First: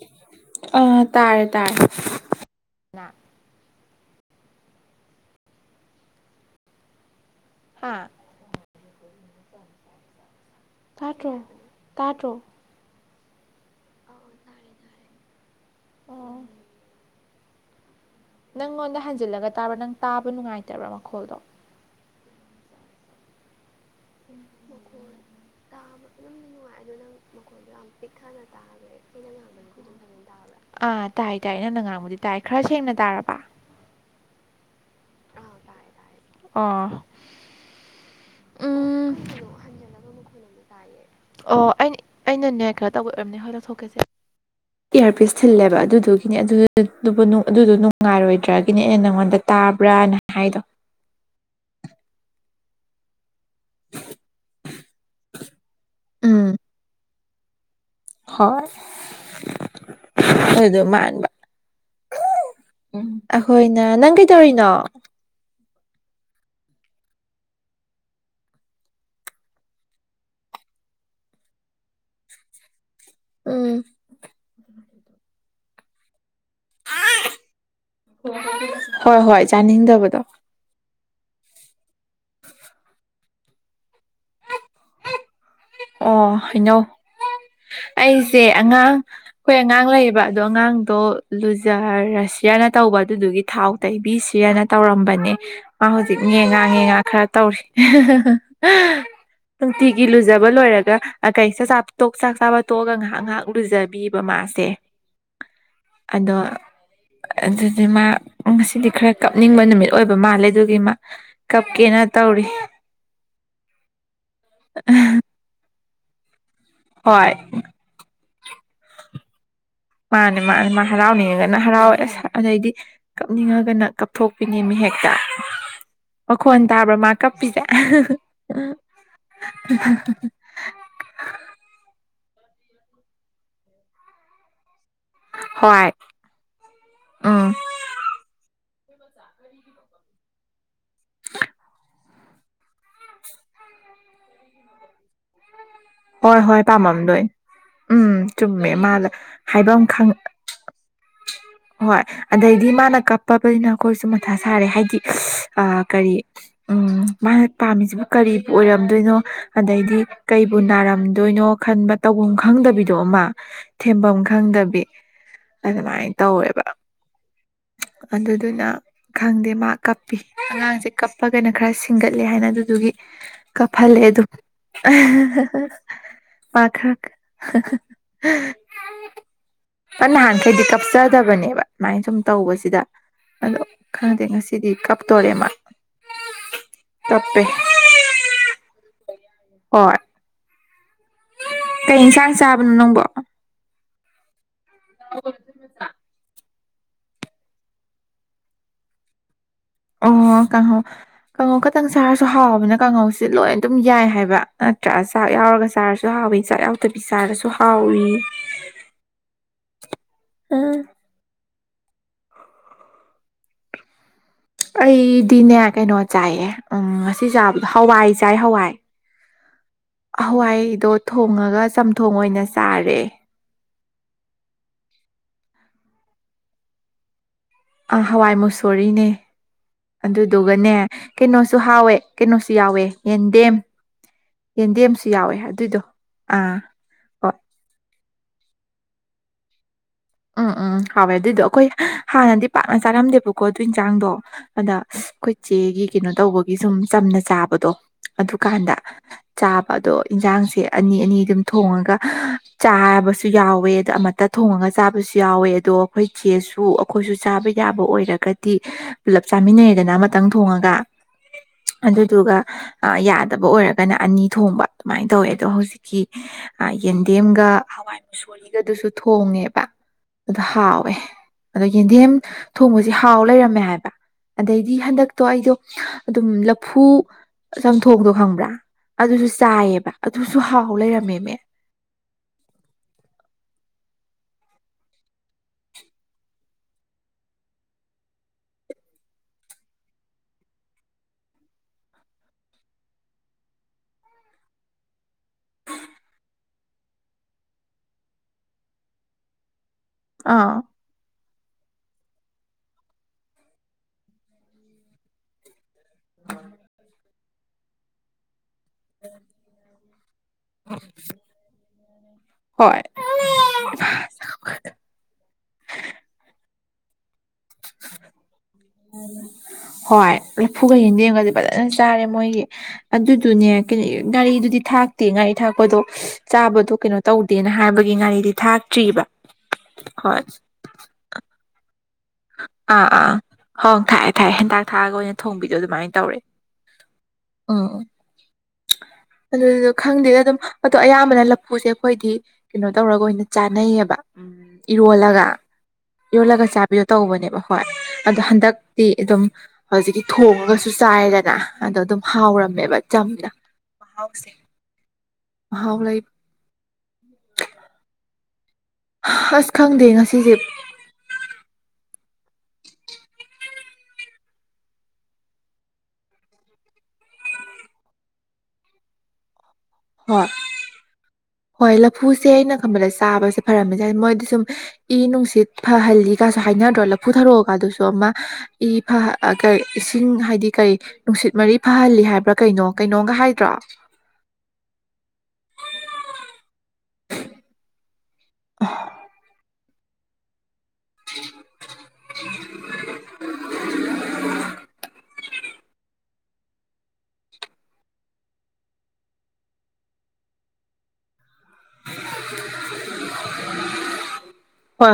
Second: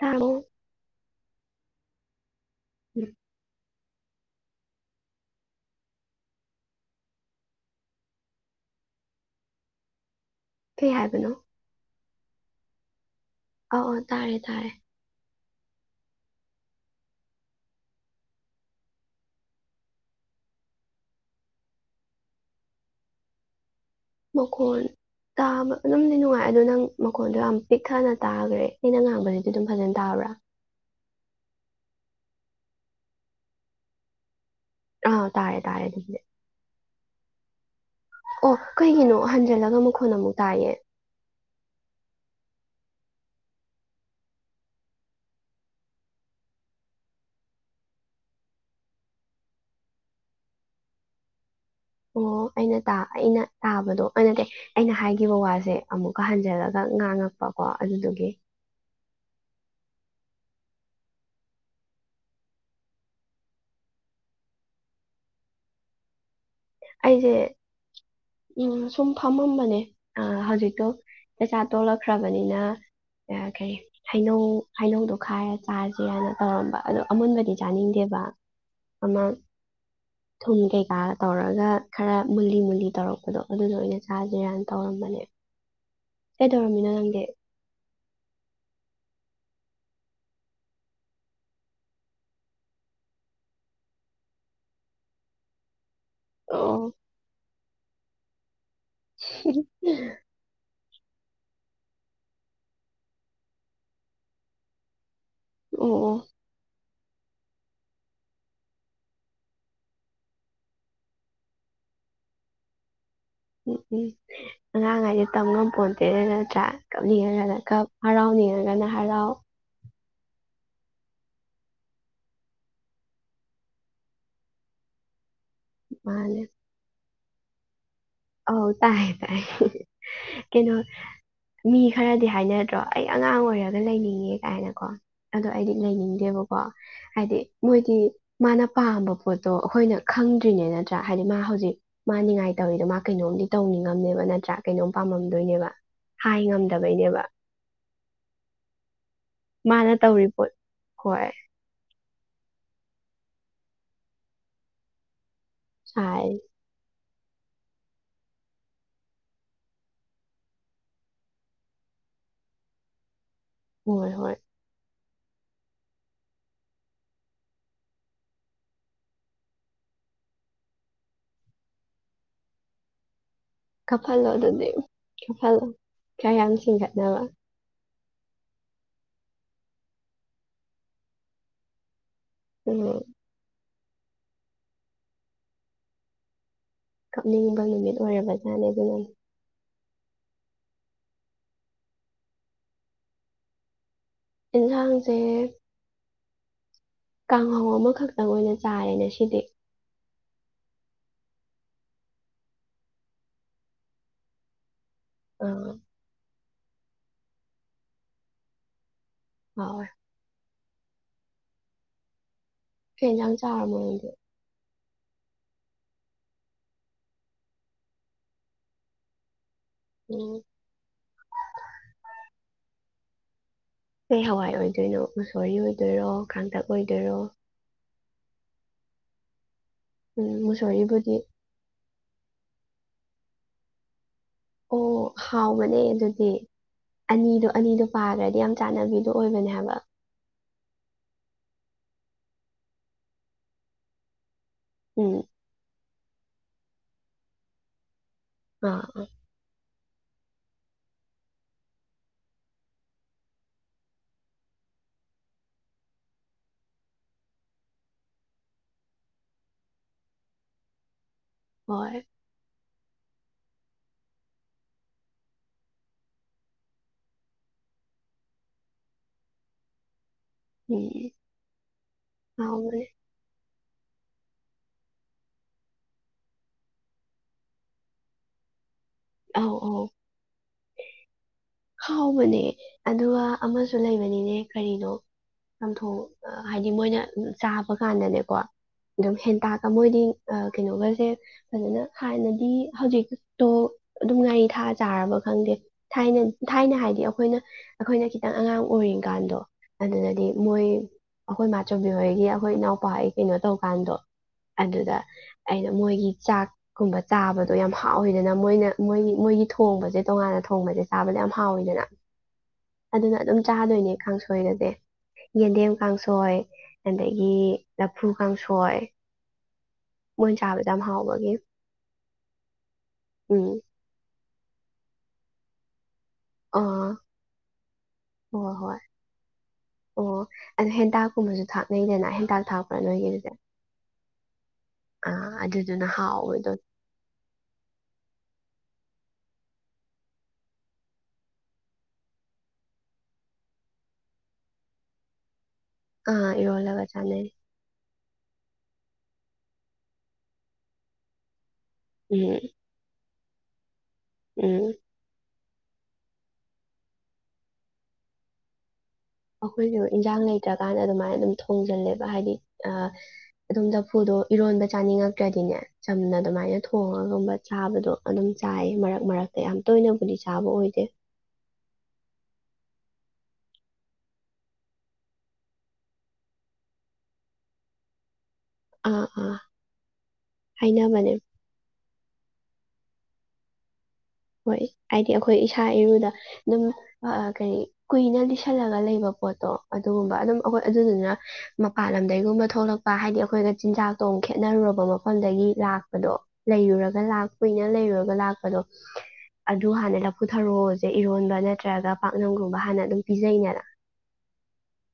ꯇꯥꯔꯕꯣ ꯑꯥ ꯇꯥꯔꯦ ꯇꯥꯔ‌ꯦ ꯍꯥꯥ ꯀꯩ ꯍꯥꯏꯕꯅꯣ ꯇꯥ ꯇꯔꫭ ꯑꫭ ꯑꫭ ꯇꯥꯔꯦ ꯇꯥꯔꯦ ꯑꯣ ꯅꯪꯉꯣꯟꯗ ꯍꯟꯖꯤꯜꯂꯒ ꯇꯥꯕ꯭ꯔꯥ ꯅꯪ ꯇꯥꯕ ꯅꯨꯡꯉꯥꯏꯇꯕ꯭ꯔꯥ ꯃꯈꯣꯜꯗꯣ ꯃꯈꫭꯟ ꯇꯥꯕ ꯑꯗꯨꯝꯗꯤ ꯅꯨꯡꯉꯥꯏ ꯑꯗꯨ ꯅꯪ ꯃꯈꯣꯟꯗꯣ ꯌꯥꯝ ꯄꯤꯛꯊꯅ ꯇꯥꯒ꯭ꯔꯦ ꯑꯩꯅ ꯉꯥꯡꯕꯖꯤꯗꯤ ꯑꯗꯨꯝ ꯐꯖꯅ ꯇꯥꯕ ꯑꯥ ꯇꯥꯏ ꯇꯥꯏ ꯅꯪ ꯅ ꯉꯥꯡꯕꯗꯤ ꯇꯥꯏ ꯈꯔ ꯁꯦꯡꯅ ꯇꯥꯔꯕ ꯑꯥ ꯇꯥꯔ‌ꯦ ꯇꯥꯔ‌ꯦ ꯑꯗꯨꯗꯤ ꯑꯣ ꯑꯣ ꯎꯝ ꯀꯩꯒꯤꯅꯣ ꯍꯟꯖꯤꯜꯂꯒ ꯃꯈꯣꯟ ꯑꯃꯨꯛ ꯇꯥꯏꯌꯦ ꯑꯣ ꯑꯩ ꯑꯩꯅ‌ꯅ‍ꯦ ꯀꯔ ꯇꯧꯕꯩ ꯑꯣꯏꯔꯝꯅꯤ ꯍꯣꯏ ꯂꯧꯊꫭꯛꯀꯦꯁꯦ ꯏꯌꯥꯔꯄꯤꯁ ꯊꯤꯜꯂꯦꯕ ꯑꯗꯨꯗꯨꯒꯤꯅꯤ ꯑꯗꯨ ꯑꯗꯨꯗꯣ ꯅꯨꯡꯉꯥꯏꯔꯣꯏꯗ꯭ꯔꯒꯤꯅꯦ ꯑꯩꯅ ꯅꯉꯣꯟꯗ ꯇ ꯇꯥꯕ꯭ꯔꯥꯅ ꯍꯥꯏꯗꯣ ꯑꯣ ꯑꯩꯅ ꯇꯥ ꯑꯩꯅ ꯇꯥꯕꯗꯣ ꯑꫭ ꯅꯠꯇꯦ ꯑꯩꯅ ꯍꯥꯏꯈꯤꯕ ꯋꯥꯖ‌ꯦ ꯑꯃꯨꯛꯀ ꯎꯝ ꯍꯟꯖꯜꯂꯒ ꯉꯥꯡꯉꯛ ꯀꯣ ꯑꯗꯨꯗꯨꯒꯤ ꯑꯩ ꯑꯗꯨ ꯃꯥꯟꯕꯥ ꯎꯝ ꯑꯩꯈꯣꯏꯅ ꯅꯪ ꯀꯩꯇꯧꯔꯤꯅꫭ ꯑꯩꯖ‌ꯦ ꯎꯝ ꯁꯨꯝ ꯐꯝꯃꯝꯕꯅꯦ ꯍꯧꯖꯤꯛꯇꯣ ꯆꯆꯥ ꯇꯣꯂꯛꯈ꯭ꯔꯕꯅꯤꯅ ꯑꯥ ꯀꯩ ꯎꯝ ꯍꯩꯅꯧ ꯍꯩꯅꯧꯗꯣ ꯈꯥꯏꯔ ꯆꯥꯥꯖ‌ꯦꯅ ꯇꯧꯔꯝꯕ ꯑꯗꯣ ꯑꯃꯨꯟꯕꯗꯤ ꯆꯥꯅꯤꯡꯗꯦꯕ ꯍꯣꯏ ꯑꯃ ꯍꯣꯏ ꯆꯥꯅꯤꯡꯗꯕꯗꯣ ꯊꯨꯝ ꯀꯩꯀꯥ ꯇꯧꯔꯥꯒ ꯈꯔ ꯃꯨꯜꯂꯤ ꯃꯨꯜꯂꯤ ꯇꯧꯔꯛꯄꯗꯣ ꯑꯗꯨꯗꯣ ꯑꫭꯏꯅ ꯆꯖꯤꯔꯥꯅ ꯇꯧꯔꯝꯕꯅꯦ ꯑꯣ ꯍꯩꯅꯧ ꯀꯩꯗꯧꯔꯝꯃꯤꯅꯣ ꯅꯪꯗꯤ ꯑꯩꯁꯦ ꯑꯉꯥꯡ ꯑꯩꯈꯣꯏ ꯑꯉꯥꯡ ꯂꯩꯌꯦꯕ ꯑꯗꯣ ꯑꯉꯥꯡꯗꯣ ꯂꯨꯖꯥ ꯔꯥꯁꯤꯔꯥꯅ ꯇꯧꯕ ꯑꯗꯨꯗꯨꯒꯤ ꯊꯥꯎ ꯇꯩꯕꯤꯁꯤ ꯄꯤꯔꯅ ꯇꯧꯔꯝꯕꯅꯦ ꯃꯥ ꯍꯧꯖꯤꯛꯅꯦ ꯉꯥ ꯑꯣ ꯉꯥ ꯈꯔ ꯇꯧꯔꯤ [unintelligible] ꯖꯕ ꯂꯣꯏꯔꯒ ꯀꯩ ꯆꯥꯛ ꯆꯥꯕ ꯇꯣꯛꯑꯒꯥ ꯉꯥꯏꯍꯥꯛ ꯉꯥꯏꯍꯥꯛ ꯂꯨꯖꯕꯤꯕ ꯃꯥꯁꯦ ꯑꯣ ꯑꯣ ꯑꯗꫭ ꯑꯗꯨꯗꯤ ꯃꯥ ꯉꯁꯤꯗꯤ ꯈꯔ ꯀꯞꯅꯤꯡꯕ ꯅꯨꯃꯤꯠ ꯑꯣꯏꯕ ꯃꯥꯜꯂꯦ ꯑꯗꯨꯒꯤ ꯃꯥ ꯀꯞꯀꯦꯅ ꯇꯧꯔꯤ ꯎꯝ ꯎꯝ ꯑꯉꯥꯡꯍꯥꯁꯦ ꯇꯝꯉꯝ ꯄꯣꯠꯇꯦꯗ ꯅꯠꯇ꯭ꯔ ꯍꯣꯏ ꯀꯞꯅꯤꯡꯉꯥꯒꯅ ꯀꯞ ꯍꯔꯥꯎꯅꯤꯉꯒꯅ ꯍꯔꯥꯎ ꯃꯥꯅꯦ ꯃꯥꯅꯦ ꯃꯥ ꯍꯔꯥꯎꯅꯤꯡꯉꯒꯅ ꯍꯔꯥꯎꯋꯦ ꯑꯁ ꯑꯗꯩꯗꯤ ꯀꯞꯅꯤꯡꯉꯒꯅ ꯀꯞꯊꯣꯛꯄꯤꯅꯦ ꯃꯤ ꯍꯦꯛꯇ ꯃꯈꯣꯟ ꯇꯥꯕ꯭ꯔꯥ ꯃꯥ ꯀꯞꯄꯤꯁꯦ ꯑꯥꯎ ꯇꯥꯏ ꯇꯥꯏ ꯀꯩꯅꯣ ꯃꯤ ꯈꯔꯥꯗꯤ ꯍꯥꯏꯅꯗ꯭ꯔꯣ ꯑꯩ ꯑꯉꯥꯡ ꯑꯣꯏꯔꯒ ꯂꯩꯅꯤꯡꯉꯦ ꯀꯥꯏꯅꯀꯣ ꯑꯗꯣ ꯑꯩꯗꯤ ꯍꯣꯏ ꯂꯩꯅꯤꯡꯗꯦꯕꯀꯣ ꯍꯥꯏꯗꯤ ꯎꯝ ꯃꯣꯏꯗꯤ ꯃꯥꯅ ꯄꯥꯝꯕ ꯄꯣꯠꯇꯣ ꯑꯩꯈꯣꯏꯅ ꯈꯪꯗ꯭ꯔꯤꯅꯦ ꯅꯠꯇ꯭ꯔꯥ ꯍꯥꯏꯗꯤ ꯃꯥ ꯍꯧꯖꯤꯛ ꯃꯥ ꯅꯤꯡꯉꯥꯏꯇꯧꯔꯤꯗꯣ ꯃꯥ ꯀꯩꯅꯣꯝꯗꯤ ꯇꯧꯅꯤꯡꯉꯝꯅꯦꯕ ꯅꯠꯇ꯭ꯔꯥ ꯀꯩꯅꯣꯝ ꯄꯥꯝꯃꯝꯗꯣꯏꯅꯦꯕ ꯍꯥꯏ ꯍꯣꯏ ꯍꯣꯏ ꯄꯥꯝꯃꯝꯗꯣꯏ ꯉꯝꯗꯕꯩꯅꯦꯕ ꯎꯝ ꯆꯨꯝꯃꯦ ꯃꯥ ꯃꯥꯅ ꯇꯧꯔꯤꯕꯣ ꯍꯣꯏ ꯍꯣꯏ ꯑꯗꯩꯗꯤ ꯃꯥꯅ ꯀꯞꯄꯕꯅꯤꯅ ꯑꯩꯈꯣꯏꯁꯨ ꯃꯊꯥ ꯁꯥꯔꯦ ꯍꯥꯏꯗꯤ ꯑ ꯀꯔꯤ ꯁꯥꯏ ꯎꯝ ꯃꯥꯅ ꯄꯥꯝꯃꯤꯁꯤꯕꯨ ꯀꯔꯤꯕꯨ ꯑꯣꯏꯔꯝꯗꯣꯏꯅꯣ ꯑꯗꯩꯗꯤ ꯀꯩ ꯕꯨ ꯅꯥꯔꯝꯗꯣꯏꯅꯣ ꯈꯟꯕ ꯇꯧꯐꯝ ꯈꯪꯗꯕꯤꯗꯣ ꯑꯃ ꯍꯣꯏ ꯊꯦꯝꯐꯝ ꯍꯣꯏ ꯈꯪꯗꯕꯤ ꯑꯗꯨꯃꯥꯏꯅ ꯇꯧꯋꯦꯕ ꯑꯗꯨꯗꯨꯅ ꯈꯪꯗꯦ ꯃꯥ ꯀꯞꯄꯤ ꯑꯉꯥꯡꯁꯦ ꯀꯞꯄꯒꯅ ꯈꯔ ꯁꯤꯡꯒꯠꯂꯦ ꯍꯥꯏꯅ ꯑꯗꯨꯗꯨꯒꯤ ꯀ ꯐ ꯂꯩꯗꯨ ꯀꯞꯍꯜꯂꯣ ꯑꯗꯨꯗꯤ ꯀꯞꯍꯜꯂꯣ ꯈꯔ ꯌꯥꯝ ꯃꯥ ꯀ ꯁꯤꯡꯒꯠꯅꯕ ꯍ ꯅꯍꯥꯟꯈꯩꯗꯤ ꯀꯞꯆꯗꯕꯅꯦꯕ ꯑꯗꯨꯃꯥꯏꯅ ꯁꯨꯝ ꯇꯧꯕꯁꯤꯗ ꯎꯝ ꯑꯗꯣ ꯈꯪꯗꯦ ꯉꯁꯤꯗꯤ ꯀꯞꯇꯣꯔꯦꯃ ꯀꯥꯞꯅꯤꯡꯕ ꯅꯨꯃꯤꯠ ꯑꯣꯏꯔꯕꯖꯥꯠꯅꯤ ꯑꯗꯨꯅ ꯍꯣꯏ ꯀꯩ ꯏꯟꯁꯥꯡ ꯆꯥꯕꯅꯣ ꯅꯪꯕ ꯌꯦꯟꯁꯥꯡꯁꯦ ꯀꯥꯡꯍꯧ ꯑꯃꯈꯛꯇꯪ ꯑꯣꯏꯅ ꯆꯥꯔꯦꯅꯦ ꯁꯤꯗꯤ ꯑꯣ ꯀꯥꯡꯍꯧ ꯀꯥꯡꯍꯧ ꯈꯇꯪ ꯁꯥꯔꯁꯨ ꯍꯥꯎꯕꯅ ꯀꯥꯡꯍꯧꯁꯤꯦ ꯂꯣꯏ ꯑꯗꯨꯝ ꯌꯥꯏ ꯍꯥꯏꯕ ꯆꯥꯛ ꯌꯥꯎꯔꯒ ꯑꯥ ꯆꯥꯔꯁꯨ ꯍꯥꯎꯋꯤ ꯆꯥꯛ ꯌꯥꯎꯗꯕꯤ ꯆꯥꯔꯁꯨ ꯍꯥꯎꯏꯤ ꯍ ꯑꯥ ꯀꯖꯥꯡ ꯆꯔꯃ ꯑꯣꯏꯗ ꯑꯩꯗꯤꯅꯦ ꯀꯩꯅꯣ ꯆꯥꯏꯌꯦ ꯎ ꯉꯁꯤ ꯆꯥꯕꯗ ꯍꯋꯥꯏ ꯆꯥꯏ ꯍꯋꯥꯏ ꯎꯝ ꯍꯋꯥꯏꯗꯣ ꯊꯣꯡꯉꯒ ꯆꯝꯊꯣꯡ ꯑꯣꯏꯅ ꯆꯥꯔꯦ ꯀꯩ ꯍꯋꯥꯏ ꯑꯣꯏꯗꯣꯏꯅꯣ ꯃꯁꯣꯔꯤ ꯑꯣꯏꯗꯣꯏꯔꯣ ꯀꯥꯡꯇꯛ ꯑꯣꯏꯗꯣꯏꯔꯣ ꯑꯥ ꯍꯋꯥꯏ ꯃꯨꯁꯣꯔꯤꯅꯦ ꯎꯝ ꯑꯗꯨꯗꯨꯒꯅꯦ ꯃꯨꯁꯣꯔꯤꯕꯨꯗꯤ ꯀꯩꯅꯣꯁꯨ ꯍꯥꯎꯋꯦ ꯀꯩꯅꯣꯁꯨ ꯌꯥꯎꯋꯦ ꯌꯦꯟꯗꯦꯝ ꯌꯦꯟꯗꯦꯝꯁꯨ ꯑꯣ ꯌꯥꯎꯋꯦ ꯍꯥꯎꯕꯅꯦ ꯑꯗꯨꯏꯗꯣ ꯑꯥ ꯍꯣꯏ ꯄꯥꯔ꯭ꯔꯗꯤ ꯌꯥꯝ ꯆꯥꯅꯕꯤꯗꯣ ꯑꯣꯏꯕꯅꯦꯕ ꯎꯝ ꯎꯝ ꯍꯥꯎꯋꯦ ꯑꯗꯨꯏꯗꯣ ꯑꯩꯈꯣꯏ ꯍꯥꯟꯅꯗꯤ ꯄꯥꯛꯅ ꯆꯥꯔꯝꯗꯦꯕꯀꯣ ꯑꯗꯨ ꯏꯟꯁꯥꯡꯗꯣ ꯑꯗ ꯎꯝ ꯑꯩꯈꯣꯏꯆꯦꯒꯤ ꯀꯩꯅꯣ ꯇꯧꯕꯒꯤ ꯁꯨꯝ ꯆꯝꯅ ꯆꯥꯕꯗꯣ ꯑꯗꯨꯀꯥꯟꯗ ꯑꯥ ꯆꯥ ꯑꯗꯣ ꯏꯟꯖꯥꯡꯁꯦ ꯑꯅꯤ ꯑꯅꯤ ꯑꯗꯨꯝ ꯊꯣꯡꯉꯒ ꯆꯥꯕꯁꯨ ꯌꯥꯎꯋꯦ ꯑꯗ ꯑꯃꯠꯇ ꯊꯣꯡꯉꯒ ꯆꯥꯕꯁꯨ ꯌꯥꯎꯋꯦ ꯑꯗꯣ ꯑꯩꯈꯣꯏ ꯆꯦꯁꯨ ꯑꯩꯈꯣꯏꯁꯨ ꯆꯥꯕ ꯌꯥꯕ ꯑꯣꯏꯔꯒꯗꯤ ꯄꯨꯂꯞ ꯆꯥꯃꯤꯟꯅꯩ ꯍꯥꯏꯗꯅ ꯑꯃꯇꯪ ꯊꯣꯡꯉꯒ ꯍꯣꯏ ꯑꯗꯨꯗꯨꯒ ꯌꯥꯗꯕ ꯑꯣꯏꯔꯒꯅ ꯑꯅꯤ ꯊꯣꯡꯕ ꯑꯗꯨꯃꯥꯏꯅ ꯇꯧꯋꯦ ꯑꯗꯣ ꯍꯧꯖꯤꯛꯀꯤ ꯌꯦꯟꯗꯦꯝꯒ ꯍꯋꯥꯏ ꯃꯨꯁꯣꯔꯤꯒꯗꯨꯁꯨ ꯊꯣꯡꯉꯦꯕ ꯑꯗꯨꯗ ꯍꯥꯎꯋꯦ ꯎꯝ ꯑꯗꯣ ꯌꯦꯟꯗꯦꯝ ꯍꯥꯎꯕꯅꯦ ꯊꯣꯡꯕꯕꯁꯤ ꯍꯥꯎ ꯂꯩꯔꯝꯃꯦ ꯍꯥꯏꯕ ꯑꯗꯩꯗꯤ ꯍꯟꯗꯛꯇꯣ ꯑꯩꯗꯣ ꯑꯗꯨꯝ ꯂꯐꯨ ꯆꯝꯊꯣꯡꯗꯣ ꯈꯪꯕ꯭ꯔꯥ ꯑꯗꯨꯁꯨ ꯑꯧ ꯑꯧ ꯆꯥꯏꯑꯕ ꯑꯗꯨꯁꯨ ꯍꯥꯎ ꯂꯩꯔꯝꯃꯦꯃꯦ ꯍꯥꯎꯕꯅꯦ ꯑꯗꯨꯒ ꯑꯃꯁꯨ ꯂꯩꯕꯅꯤꯅꯦ ꯀꯔꯤꯅꯣ ꯆꯝꯊꯣꯡ ꯍꯥꯏꯗꯤ ꯃꯣꯏꯅ ꯆꯥꯕ ꯀꯥꯟꯗꯅꯦꯀꯣ ꯑꯗꯨꯝ ꯍꯦꯟꯇꯥꯛꯀ ꯃꯣꯏꯗꯤ ꯀꯩꯅꯣꯒꯁꯦ ꯐꯖꯅ ꯍꯥꯟꯅꯗꯤ ꯍꯧꯖꯤꯛꯇꯣ ꯑꯗꯨꯝ ꯉꯔꯤ ꯊꯥ ꯆꯥꯔꯕ ꯈꯪꯗꯦ ꯊꯥꯏꯅ ꯊꯥꯏꯅ ꯍꯥꯏꯗꯤ ꯑꯩꯈꯣꯏꯅ ꯑꯩꯈꯣꯏꯅ ꯈꯤꯇꯪ ꯑꯉꯥꯡ ꯑꯣꯏꯔꯤꯀꯥꯟꯗꯣ ꯑꯗꯨꯅꯗꯤ ꯑꯥ ꯃꯣꯏ ꯑꯩꯈꯣꯏ ꯃꯥꯆꯝꯕꯤ ꯍꯣꯏꯒꯤ ꯑꯩꯈꯣꯏ ꯏꯅꯥꯎꯄꯥꯒꯤ ꯀꯩꯅꯣ ꯇꯧꯀꯥꯟꯗꯣ ꯑꯗꯨꯗ ꯑꯩꯅ ꯃꯣꯏꯒꯤ ꯆꯥꯛꯀꯨꯝꯕ ꯆꯥꯕꯗꯣ ꯌꯥꯝ ꯍꯥꯎꯋꯤꯗꯅ ꯃꯣꯏꯅ ꯃꯣꯏ ꯃꯣꯏꯒꯤ ꯊꯣꯡꯕꯁꯦ ꯇꯣꯉꯥꯟꯅ ꯊꯣꯡꯕꯁꯦ ꯆꯥꯕꯗ ꯌꯥꯝ ꯍꯥꯎꯋꯤꯗꯅ ꯍꯣꯏ ꯑꯗꯨꯅ ꯑꯗꯨꯝ ꯆꯥꯗꯣꯏꯅꯦ ꯀꯥꯡꯁꯣꯏꯒꯁꯦ ꯌꯦꯟꯗꯦꯝ ꯀꯥꯡꯁꯣꯏ ꯑꯗꯒꯤ ꯂꯐꯨ ꯀꯥꯡꯁꯣꯏ ꯍꯣꯏ ꯃꯣꯏ ꯆꯥꯕꯗ ꯂꯐꯨꯒ ꯌꯥꯝ ꯍꯥꯎꯕꯒꯤ ꯌꯦꯦꯟꯗꯦꯝꯒꯗꯤ ꯐꯖꯅ ꯆꯥꯔꯦ ꯃꯣꯏꯒꯤ ꯑꯗꯨꯗꯨꯅꯦ ꯎꯝ ꯀꯩꯅ ꯒꯥꯔꯤꯗꯨ ꯗꯤ ꯊꯥꯛꯇꯦ ꯉꯥꯥꯏ ꯊꯥꯛꯄꯗꯣ ꯆꯥꯕꯗꯣ ꯑꯥ ꯀꯩꯅꯣ ꯇꯧꯗꯦꯅ ꯍꯥꯏꯕꯒꯤ ꯉꯥꯔꯤꯗꯤ ꯍꯣꯏ ꯍꯣꯏ ꯊꯥꯛꯇ꯭ꯔꯤꯕ ꯑꯣ ꯍꯣꯏ ꯑꯗꯨꯗꯣ ꯍꯦꯟꯇꯥꯛꯀꯨꯝꯕꯁꯨ ꯊꯥꯛꯅꯩꯗꯅ ꯍꯦꯟꯇꯥꯛ ꯊꯥꯛꯄ꯭ꯔꯥ ꯑꯥ ꯑꯥ ꯅꯣꯏꯒꯤꯗꯨꯗ ꯍꯣꯡ ꯊꯥꯏꯑꯦ ꯊꯥꯏ ꯍꯦꯟꯇꯥꯛ ꯊꯥꯛꯑꯒ ꯑꯣꯏꯅ ꯊꯣꯡꯕꯤꯗꯣ ꯑꯗꯨꯗꯨꯅ ꯑꯗꯨꯃꯥꯏꯅ ꯇꯧꯔꯦ ꯍꯥꯎꯕꯗꯣ ꯎꯝ ꯎꯝ [unintelligible] ꯑꯗꯨꯗꯨꯗ ꯈꯪꯗꯦꯗ ꯑꯗꯨꯝ ꯑꯗꯣ ꯑꯌꯥꯝꯕꯅ ꯂꯐꯨꯁꯦ ꯑꯩꯈꯣꯏꯗꯤ ꯀꯩꯅꯣ ꯇꯧꯔꯒ ꯑꯣꯏꯅ ꯆꯥꯅꯩꯌꯦꯕ ꯎꯝ ꯏꯔꯣꯜꯂꯒ ꯑ ꯌꯣꯜꯂꯒ ꯏ ꯆꯥꯕꯤꯌꯣ ꯔꯣꯜꯂꯒ ꯇꯧꯕꯅꯦꯕ ꯍꯣꯏ ꯑꯗꯣ ꯍꯟꯗꯛꯇꯤ ꯑꯗꯨꯝ ꯍꯧꯖꯤꯛꯀꯤ ꯊꯣꯡꯉꯒꯁꯨ ꯆꯥꯏꯗꯅ ꯑꯗꯣ ꯑꯗꯨꯝ ꯎꯝ ꯍꯥꯎꯔꯝꯃꯦꯕ ꯆꯝꯅ ꯃꯍꯥꯎꯁꯦ ꯎꯝ ꯍꯥꯎ ꯂꯩ ꯑꯁ ꯑꯩꯈꯣꯏꯁꯨ ꯈꯪꯗꯦ ꯏꯟꯖꯥꯡ ꯉꯁꯤꯁꯦ ꯂꯩꯇ꯭ꯔꯀꯥꯟꯗ ꯑꯗꯨꯃꯥꯏꯅ ꯑꯗꯨꯝ ꯊꯣꯡꯖꯜꯂꯦꯕ ꯍꯥꯏꯗꯤ ꯑꯗꯨꯝ ꯆꯐꯨꯗꯣ ꯏꯔꯣꯟꯕ ꯆꯥꯅꯤꯡꯉꯛꯇ꯭ꯔꯗꯤꯅꯦ ꯆꯝꯅ ꯑꯗꯨꯃꯥꯏꯅ ꯊꯣꯡꯉꯒ ꯒꯕ ꯆꯥꯕꯗꯣ ꯑꯗꯨꯝ ꯆꯥꯏꯌꯦ ꯃꯔꯛ ꯃꯔꯛꯇ ꯌꯥꯝ ꯇꯣꯏꯅꯕꯨꯗꯤ ꯍꯣꯏ ꯆꯥꯕ ꯑꯣꯏꯗꯦ ꯍꯣꯏ ꯂꯐꯨꯁꯦ ꯑꯩꯅ ꯈꯟꯕꯗ ꯆꯥꯕꯁꯦ ꯐꯔꯝꯃꯤꯁꯦ ꯃꯣꯏꯗꯤ ꯁꯨꯝ ꯏ ꯅꯨꯡꯁꯤꯠ ꯐꯍꯜꯂꯤ ꯀꯥꯁꯨ ꯍꯥꯏꯅꯗ꯭ꯔꯣ ꯂꯐꯨ ꯊꯥꯔꯛꯑꯀꯥꯟꯗꯨꯁꯨ ꯑꯃ ꯏ ꯑꯥ ꯑꯥ ꯏꯁꯤꯡ ꯍꯥꯏꯗꯤ ꯀꯔꯤ ꯍꯥꯏꯅꯕꯅꯦ ꯅꯨꯡꯁꯤꯠ ꯃꯔꯤ ꯐꯍꯜꯂꯤ ꯍꯥꯏ ꯍꯥꯏꯕ꯭ꯔꯥ ꯀꯩꯅꯣ ꯀꯩꯅꯣꯒ ꯍꯥꯏꯗ꯭ꯔꯣ ꯍꯣꯏ ꯍꯥꯏꯗꯤ ꯑꯩꯈꯣꯏ ꯏꯁꯥ ꯏꯔꯨꯗ ꯑꯗꯨꯝ ꯀꯔꯤ ꯀꯨꯏꯅ ꯂꯤꯁꯜꯂꯒ ꯂꯩꯕ ꯄꯣꯠꯇꯣ ꯑꯗꯨꯒꯨꯝꯕ ꯑꯗꯨꯝ ꯑꯩꯈꯣꯏ ꯑꯗꯨꯗꯨꯅ ꯃꯄꯥꯟ ꯂꯝꯗꯒꯤꯩꯒꯨꯝꯕ ꯊꯣꯛꯂꯛꯄ ꯍꯥꯏꯗꯤ ꯑꯩꯈꯣꯏꯒ ꯆꯤꯟꯖꯥꯛꯇꯣꯡ ꯈꯦꯠꯅꯔꯨꯔꯕ ꯐꯣꯟꯗꯒꯤ ꯂꯥꯛꯄꯗꯣ ꯂꯩꯔꯨꯔꯒ ꯂꯥꯛ ꯀꯨꯏꯅ ꯂꯩꯔꯨꯔꯒ ꯂꯥꯛꯄꯗꯣ ꯑꯗꯨ ꯍꯥꯟꯅꯗ ꯄꯨꯊꯔꯛꯑꯣꯁꯦ ꯏꯔꯣꯟꯕꯅ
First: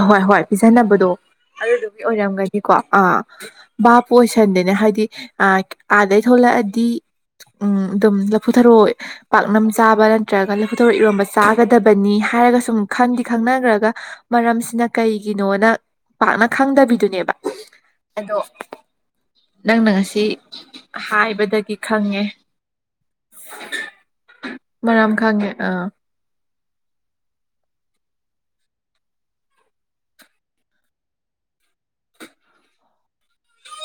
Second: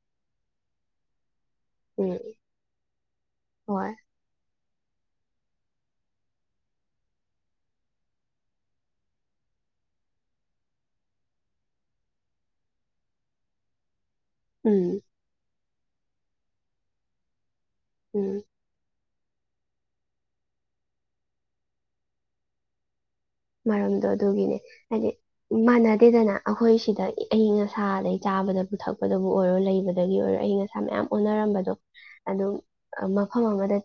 ꯍꯣꯏ ꯍꯣꯏ ꯄꯤꯖꯟꯅꯕꯗꯣ ꯑꯗꯨꯗꯨꯒꯤ ꯎꯝ ꯑꯣꯏꯔꯝꯒꯅꯤꯀꯣ ꯑꯥ ꯍꯣꯏ ꯚꯕꯥ ꯄꯣ ꯑꯣꯏꯁꯟꯗꯦ ꯍꯥꯏꯗꯤ ꯑꯥꯗꯩ ꯊꯣꯛꯂꯛꯑꯗꯤ ꯎꯝ ꯑꯗꯨꯝ ꯂꯐꯨꯊꯔꯣ ꯄꯥꯛꯅꯝ ꯆꯥꯕ ꯅꯠꯇ꯭ꯔꯒ ꯂꯐꯨꯊꯔꯣ ꯏꯔꯣꯝꯕ ꯆꯥꯒꯗꯕꯅꯤ ꯍꯥꯏꯔꯒ ꯁꯨꯝ ꯈꯟꯗꯤ ꯈꯪꯅꯈ꯭ꯔꯒ ꯎꯝ ꯃꯔꯝꯁꯤꯅ ꯀꯩꯒꯤꯅꯣꯅ ꯄꯥꯛꯅ ꯈꯪꯗꯕꯤꯗꯨꯅꯦꯕ ꯎꯝ ꯑꯗꯣ ꯅꯪꯅ ꯉꯁꯤ ꯍꯥꯏꯕꯗꯒꯤ ꯈꯪꯉꯦ ꯃꯔꯝꯗꯣ ꯑꯗꯨꯒꯤꯅꯦ ꯍꯥꯏꯗꯤ ꯃꯔꯝ ꯈꯪꯉꯦ ꯑꯥ ꯃꯥꯟꯅꯗꯦꯗꯅ ꯑꯩꯈꯣꯏ ꯁꯤꯗ ꯑꯏꯪ ꯑꯁꯥ ꯑꯗꯩ ꯆꯥꯕꯗ ꯄꯨꯊꯛꯄꯗꯕꯨ ꯑꯣꯏꯔꯣ ꯂꯩꯕꯗꯒꯤ ꯑꯣꯏꯔꯣ ꯑꯏꯪ ꯑꯁꯥ ꯃꯌꯥꯝ ꯑꯣꯟꯅꯔꯛ ꯗꯣ ꯑꯗꯨꯝ ꯃꯐꯝ ꯑꯃꯗ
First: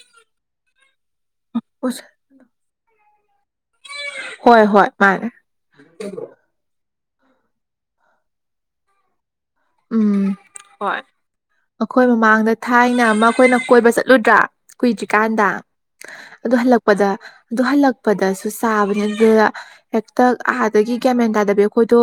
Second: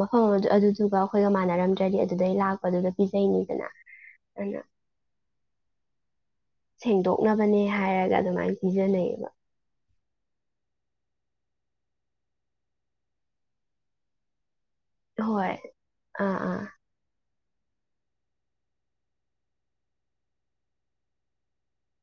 ꯃꯐꯝ ꯑꯃꯗ ꯑꯗꯨꯗꯨꯒ ꯑꯩꯈꯣꯏꯒ ꯃꯥꯟꯅꯔꯝꯗ꯭ꯔꯗꯤ ꯑꯗꯨꯗꯩ ꯂꯥꯛꯄꯗꯨꯗ ꯄꯤꯖꯩꯅꯤꯗꯅ ꯍꯣꯏ ꯑꯗꯨꯅ ꯍꯣꯏ ꯃꯥꯅꯦ ꯁꯦꯡꯗꯣꯛꯅꯕꯅꯦ ꯍꯥꯏꯔꯒ ꯑꯗꯨꯃꯥꯏꯅ ꯄꯤꯖꯟꯅꯩꯑꯌꯦꯕ ꯎꯝ ꯍꯣꯏ ꯑꯩꯈꯣꯏ ꯃꯃꯥꯡꯗ ꯊꯥꯏꯅ ꯑꯃ ꯑꯩꯈꯣꯏꯅ ꯀꯣꯏꯕ ꯆꯠꯂꯨꯗ꯭ꯔꯥ ꯀꯨꯏꯗ꯭ꯔꯤꯀꯥꯟꯗ ꯍꯣꯏ ꯑꯥ ꯑꯗꯨ ꯑꯥ ꯍꯜꯂꯛꯄꯗ ꯑꯗꯨ ꯍꯜꯂꯛꯄꯗꯁꯨ ꯆꯥꯕꯅꯦ ꯑꯗꯨꯗ ꯍꯦꯛꯇ ꯑꯥꯗꯒꯤ ꯒ꯭ꯌꯥꯃꯦꯟ ꯇꯥꯗꯕꯤ ꯑꯩꯈꯣꯏꯗꯣ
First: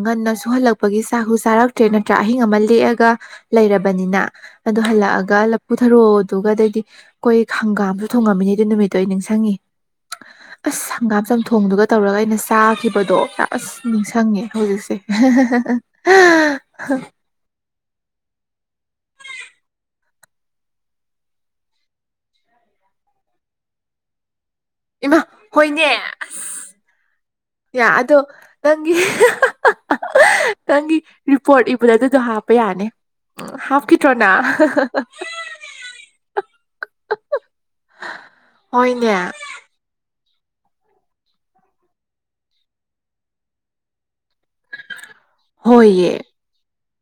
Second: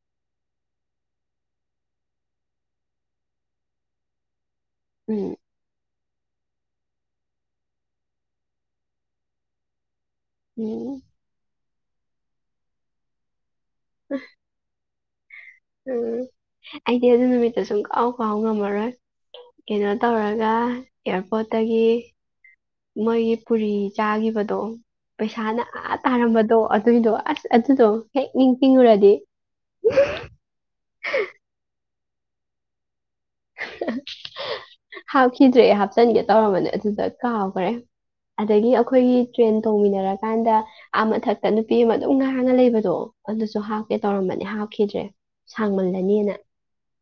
ꯉꯟꯅ ꯁꯨꯍꯜꯂꯛꯄꯒꯤ ꯆ ꯍꯨ ꯆꯥꯔꯛ ꯇ꯭ꯔꯦꯠ ꯅꯠꯇ꯭ꯔꯥ ꯑꯍꯤꯡ ꯑꯃ ꯂꯦꯛꯑꯒ ꯂꯩꯔꯕꯅꯤꯅ ꯑꯗꯣ ꯎꯝ ꯍꯜꯂꯛꯑꯒ ꯂꯐꯨ ꯊꯔꯣ ꯑꯗꯨꯒꯒꯗꯩꯗꯤ ꯑꯩꯈꯣꯏ ꯍꯪꯒꯥꯝꯁꯨ ꯊꯣꯡꯉꯝꯃꯤꯅꯦ ꯑꯗꯨ ꯅꯨꯃꯤꯠꯇꯣ ꯑꯩ ꯅꯤꯡꯁꯤꯡꯉꯤ ꯑꯁ ꯎꯝ ꯍꯪꯒꯥꯝ ꯆꯝꯊꯣꯡꯗꯨꯒ ꯇꯧꯔꯒ ꯑꯩꯅ ꯆꯥꯈꯤꯕꯗꯣ ꯑꯁ ꯅꯤꯡꯁꯤꯡꯉꯦ ꯍꯧꯖꯤꯛꯁꯦ ꯎꯝ ꯑꯩꯗꯤ ꯑꯗꯨ ꯅꯨꯃꯤꯠꯇ ꯁꯨꯝ ꯀꯥꯎ ꯀꯥꯎ ꯉꯝꯃꯔꯣꯏ ꯀꯩꯅꯣ ꯇꯄ ꯃꯣꯏꯒꯤ ꯄꯨ ꯆꯥ ꯑꯣ ꯏꯃꯥ ꯄꯩꯁꯥꯅ ꯍꯣꯏꯅꯦ ꯑ ꯇꯥꯔꯝꯕꯗꯣ ꯑꯁ ꯑꯗꯨꯏꯗꯣ ꯌꯥ ꯑꯗꯨꯗꯣ ꯑꯗꯣ ꯍꯦꯛ ꯅꯪꯒꯤ ꯅꯤꯡꯁꯤꯡꯉꯨꯔꯗꯤ ꯅꯪꯒꯤ ꯔꯤꯄꯣꯔꯠ ꯑꯗꯨꯗꯣ ꯍꯥꯞꯄ ꯌꯥꯅꯤ ꯎ ꯍꯥꯞꯈꯤꯗ꯭ꯔꯣꯅ ꯍꯥꯞꯈꯤꯗ꯭ꯔꯦ ꯍꯥꯞꯆꯤꯟꯒꯦ ꯇꯧꯔꯝꯕꯅꯦ ꯑꯗꯨꯗ ꯀꯥꯎꯈ꯭ꯔꯦ ꯑꯗꯒꯤ ꯍꯣꯏꯅꯦ ꯑꯩꯈꯣꯏꯒꯤ ꯇ꯭ꯔꯦꯟ ꯇꯣꯡꯃꯤꯟꯅꯔꯛ ꯀꯥꯟꯗ ꯑꯥ ꯃꯊꯛꯇ ꯅꯨꯄꯤ ꯑꯃ ꯑꯗꯨꯝ ꯉꯥꯟꯅ ꯂꯩꯕꯗꯣ ꯑꯗꯨꯁꯨ ꯍꯥꯞꯀꯦ ꯇꯧꯔꯝꯕꯅꯦ ꯍꯥꯞꯈꯤꯗ꯭ꯔꯦ ꯍꯣꯏꯌꯦ ꯁꯥꯡꯃꯜꯂꯅꯤꯅ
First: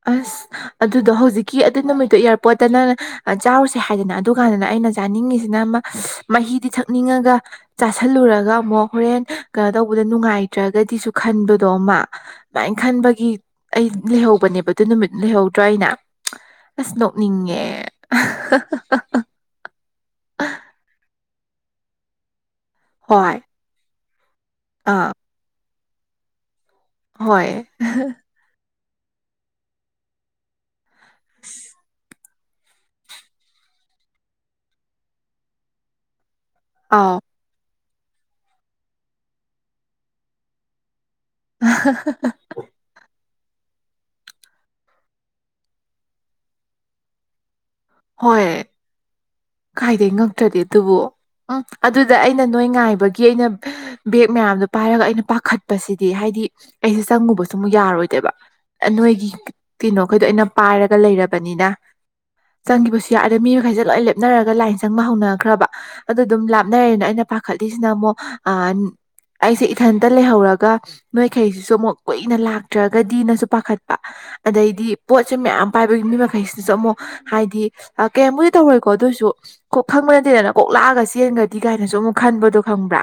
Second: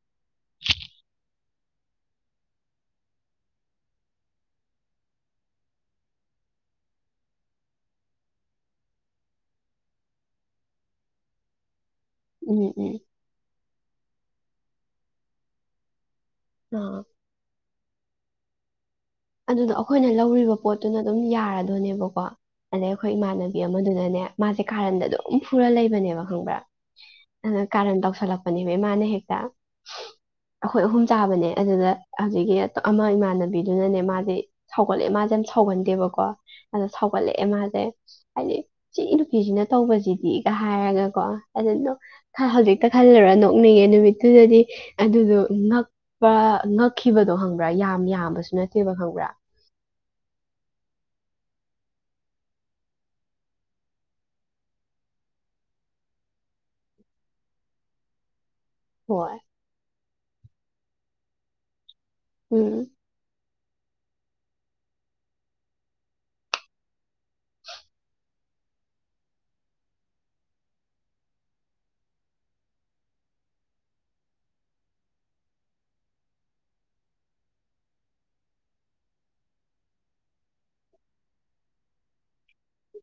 ꯑꯁ ꯑꯗꯨꯗꯣ ꯍꯧꯖꯤꯛ ꯀꯤ ꯑꯗꯨ ꯅꯨꯃꯤꯠꯇꯨ ꯏꯌꯥꯔꯄꯣꯔꯠꯇꯅ ꯆꯥꯎꯔꯨꯁꯦ ꯍꯥꯏꯗꯅ ꯑꯗꯨꯀꯥꯟꯗꯅ ꯑꯩꯅ ꯆꯥꯅꯤꯡꯉꯤꯁꯤꯅ ꯍꯤꯗꯤ ꯊꯛꯅꯤꯡꯉꯒ ꯆꯥꯥꯁꯜꯂꯨꯔꯒ ꯑꯃꯨꯛ ꯍꯣꯔꯦꯟ ꯀꯩꯅꯣ ꯇꯧꯕꯗ ꯅꯨꯡꯉꯥꯏꯇ꯭ꯔꯒꯗꯤꯁꯨ ꯈꯟꯕ ꯑꯗꯨꯗꯣ ꯑꯃ ꯎꯝ ꯑꯗꯨꯃꯥꯏꯅ ꯎꯝ ꯈꯟꯕꯒꯤ ꯑꯩ ꯂꯩꯍꯧꯕꯅꯦꯕ ꯑꯗꯨ ꯅꯨꯃꯤꯠ ꯂꯩꯍꯧꯗ꯭ꯔꯥ ꯍꯥꯏꯅ ꯑꯁ ꯑꯥ ꯅꯣꯛꯅꯤꯡꯉꯦ ꯑꯗꯨꯗ ꯑꯩꯈꯣꯏꯅ ꯂꯧꯔꯤꯕ ꯄꯣꯠꯇꯨꯅ ꯑꯗꯨꯝ ꯌꯥꯔꯗꯣꯏꯅꯦꯕꯀꯣ ꯑꯗꯩ ꯑꯩꯈꯣꯏ ꯍꯣꯏ ꯏꯃꯥꯟꯅꯕꯤ ꯑꯃꯗꯨꯅꯅꯦ ꯃꯥꯁꯦ ꯀꯥꯔꯟꯗ ꯑꯥ ꯑꯗꯨꯝ ꯐꯨꯔ ꯂꯩꯕꯅꯦꯕ ꯈꯪꯕ꯭ꯔꯥ ꯑ ꯍꯣꯏ ꯀꯟ ꯇꯁꯂ ꯄꯅꯤ ꯃꯥꯅ ꯍꯦꯛꯇ ꯑꯩꯈꯣꯏ ꯑꯍꯨꯝ ꯆꯥꯕꯅꯦ ꯑꯗꯨꯗ ꯑꯗꯨꯗꯒꯤ ꯑꯃ ꯏꯃꯥꯟꯅꯕꯤꯗꯨꯅꯅꯦ ꯃꯥꯁꯦ ꯁꯧꯒꯠꯂꯦ ꯃꯥꯁꯦ ꯌꯥꯝ ꯁꯧꯒꯟꯗꯦꯕꯀꯣ ꯑꯗ ꯑꯥꯎ ꯁꯥꯎꯒꯠꯂꯛꯑꯦ ꯃꯥꯁꯦ ꯍꯥꯏꯗꯤ ꯏ ꯏ ꯅꯨꯄꯤꯁꯤꯅ ꯇꯧꯕꯁꯤꯗꯤꯒ ꯍꯥꯏꯔꯒ ꯀꯣ ꯑꯗꯨꯅ ꯍꯧꯖꯤꯛꯇ ꯈꯜꯂꯨꯔꯅꯨ ꯉꯛꯅꯤꯡꯉꯦ ꯅꯨꯃꯤꯠꯇꯨꯗꯗꯤ ꯑꯗꯨꯗꯣ ꯉꯛꯄ ꯉꯛꯈꯤꯕꯗꯣ ꯍꯪꯕ ꯌꯥꯝ ꯌꯥꯝꯕꯁꯨ ꯅꯠꯇ ꯀꯥꯏꯗꯒꯤꯩ ꯉꯛꯇ꯭ꯔꯗꯤ ꯑꯗꯨꯕꯨꯣ ꯎꯝ ꯑꯗꯨꯗ ꯑꯩꯅ ꯅꯣꯏ ꯉꯥꯏꯕꯒꯤ ꯑꯩꯅ ꯕꯦꯒ ꯃꯌꯥꯝꯗꯣ ꯄꯥꯏꯔꯒ ꯑꯩꯅ ꯄꯥꯈꯠꯄꯁꯤꯗꯤ ꯍꯥꯏꯗꯤ ꯍꯥꯏꯗꯤ ꯑꯩꯁꯦ ꯆꯪꯉꯨꯕꯁꯨ ꯑꯃꯨꯛ ꯌꯥꯔꯣꯏꯗꯦꯕ ꯅꯣꯏꯒꯤ ꯍꯣꯏ ꯀꯩꯅꯣꯈꯩꯗꯣ ꯑꯩꯅ ꯄꯥꯏꯔꯒ ꯂꯩꯔꯕꯅꯤꯅ ꯎꯝ ꯆꯪꯈꯤꯕꯁꯨ ꯌꯥꯔ ꯃꯤ ꯈꯥꯏꯖꯂꯛꯑꯦ ꯂꯥꯞꯅꯔꯒ ꯂꯥꯏꯟ ꯆꯪꯕ ꯍꯧꯅꯈ꯭ꯔꯕ ꯑꯗꯨ ꯑꯗꯨꯝ ꯂꯥꯞꯅꯔꯦꯅ ꯑꯩꯅ ꯄꯥꯈꯠꯂꯤꯁꯤꯅ ꯑꯃꯨꯛ ꯑꯩꯁꯦ ꯏꯊꯟꯇ ꯂꯩꯍꯧꯔꯒ ꯅꯣꯏꯈꯩꯁꯤꯁꯨ ꯑꯃꯨꯛ ꯀꯨꯏꯅ ꯂꯥꯛꯇ꯭ꯔꯒꯗꯤ ꯅꯁꯨ ꯄꯥꯈꯠꯄ ꯑꯗꯩꯗꯤ ꯄꯣꯠꯁꯦ ꯃꯌꯥꯝ ꯄꯥꯏꯕꯒꯤ ꯃꯤ ꯃꯈꯩꯁꯤꯗꯁꯨ ꯑꯃꯨꯛ ꯍꯥꯏꯗꯤ ꯀꯌꯥꯝꯃꯨꯗꯤ ꯇꯧꯔꯣꯏ ꯀꯣ ꯑꯗꯨꯏꯁꯨ ꯀꯣꯛ ꯈꯪꯕ ꯅꯠꯇꯦꯗꯅ ꯀꯣꯛꯂꯥꯛꯑꯒ ꯆꯦꯟꯒ꯭ꯔꯗꯤ ꯀꯥꯏꯅꯁꯨ ꯑꯃꯨꯛ ꯈꯟꯕꯗꯣ ꯈꯪꯕ꯭ꯔꯥ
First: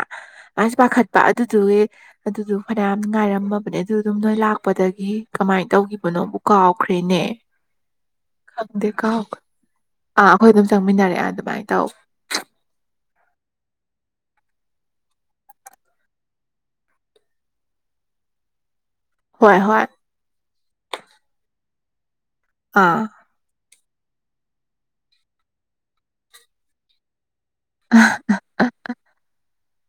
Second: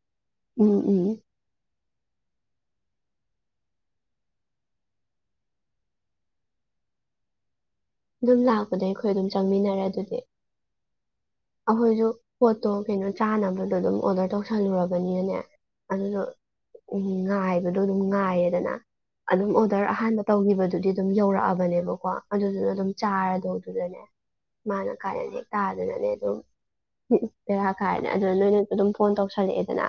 ꯎꯝ ꯑꯗꯨꯥꯏꯁꯨ ꯎꯝ ꯄꯥꯈꯠꯄ ꯑꯗꯨꯗꯨꯒꯤ ꯑꯗꯨꯗꯨ ꯐꯅꯌꯥꯝ ꯉꯥꯏꯔꯝꯃꯕꯅꯦ ꯑꯗꯨꯗꯨꯝ ꯅꯣꯏ ꯂꯥꯛꯄꯗꯒꯤ ꯀꯃꯥꯏꯅ ꯇꯧꯈꯤꯕꯅꯣꯕꯨ ꯀꯥꯎꯈ꯭ꯔꯦ ꯇꯅꯦ ꯑꯗꯨꯝ ꯂꯥꯛꯄꯗ ꯑꯩꯈꯣꯏ ꯑꯗꯨꯝ ꯆꯪꯃꯤꯟꯅꯔꯦ ꯑꯗꯨꯗꯤ ꯑꯥ ꯑꯩꯈꯣꯏ ꯑꯗꯨꯝ ꯆꯪꯃꯤꯟꯅꯔꯛꯑꯦ ꯑꯗꯨꯃꯥꯏꯅ ꯇꯧ ꯑꯩꯈꯣꯏꯁꯨ ꯄꯣꯠꯇꯣ ꯀꯩꯅꯣ ꯆꯥꯅꯕꯗꯣ ꯑꯗꯨꯝ ꯑꯣꯔꯗꯔ ꯇꯧ ꯇꯁꯜꯂꯨꯔꯕꯅꯤꯅꯅꯦ ꯑꯗꯨꯗꯣ ꯎꯝ ꯉꯥꯏꯕꯗꯣ ꯑꯗꯨꯝ ꯉꯥꯏꯌꯦꯗꯅ ꯑꯗꯨꯝ ꯍꯣꯏ ꯑꯣꯗꯔ ꯍꯣꯏ ꯑꯍꯥꯟꯕ ꯇꯧꯈꯤꯕꯗꯨꯗꯤ ꯑꯗꯨꯝ ꯌꯧꯔꯛꯑꯕꯅꯦꯕꯀꯣ ꯑꯗꯨꯗꯨꯅ ꯑꯗꯨꯝ ꯑꯥ ꯊꯥꯗꯣꯛꯇꯗꯅꯦ ꯃꯥꯅ ꯀꯥꯏꯅ ꯍꯦꯛ ꯇꯥꯗꯅꯅꯦ ꯑꯗꯨꯝ ꯄꯦꯔ ꯀꯥꯏꯔꯅ ꯑꯗꯨꯅ ꯅꯣꯏꯅ ꯑꯗꯨꯝ ꯐꯣꯟ ꯇꯧꯁꯜꯂꯛꯑꯦꯗꯅ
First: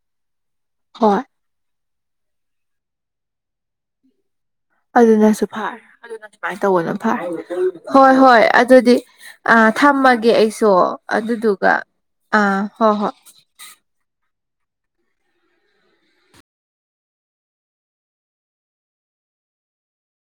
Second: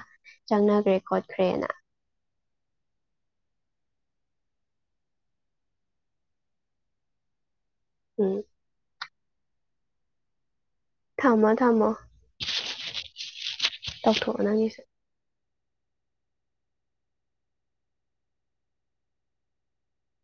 ꯆꯪꯅꯈ꯭ꯔꯦ ꯍꯣꯏ ꯈꯣꯠꯈ꯭ꯔꯦꯅ ꯑꯗꯨꯅꯁꯨ ꯐꯔꯦ ꯑꯗꯨꯅ ꯑꯗꯨꯃꯥꯏꯅ ꯇꯧꯕꯅ ꯐꯔ ꯍꯣꯏ ꯎꯝ ꯍꯣꯏ ꯑꯗꯨꯗꯤ ꯑꯥ ꯊꯝꯃꯒꯦ ꯑꯩꯁꯨ ꯊꯝꯃꯣ ꯑꯗꯨꯗꯨꯒ ꯊꯝꯃꯣ ꯑꯥ ꯍꯣꯏ ꯍꯣꯏ ꯑꯒꯤ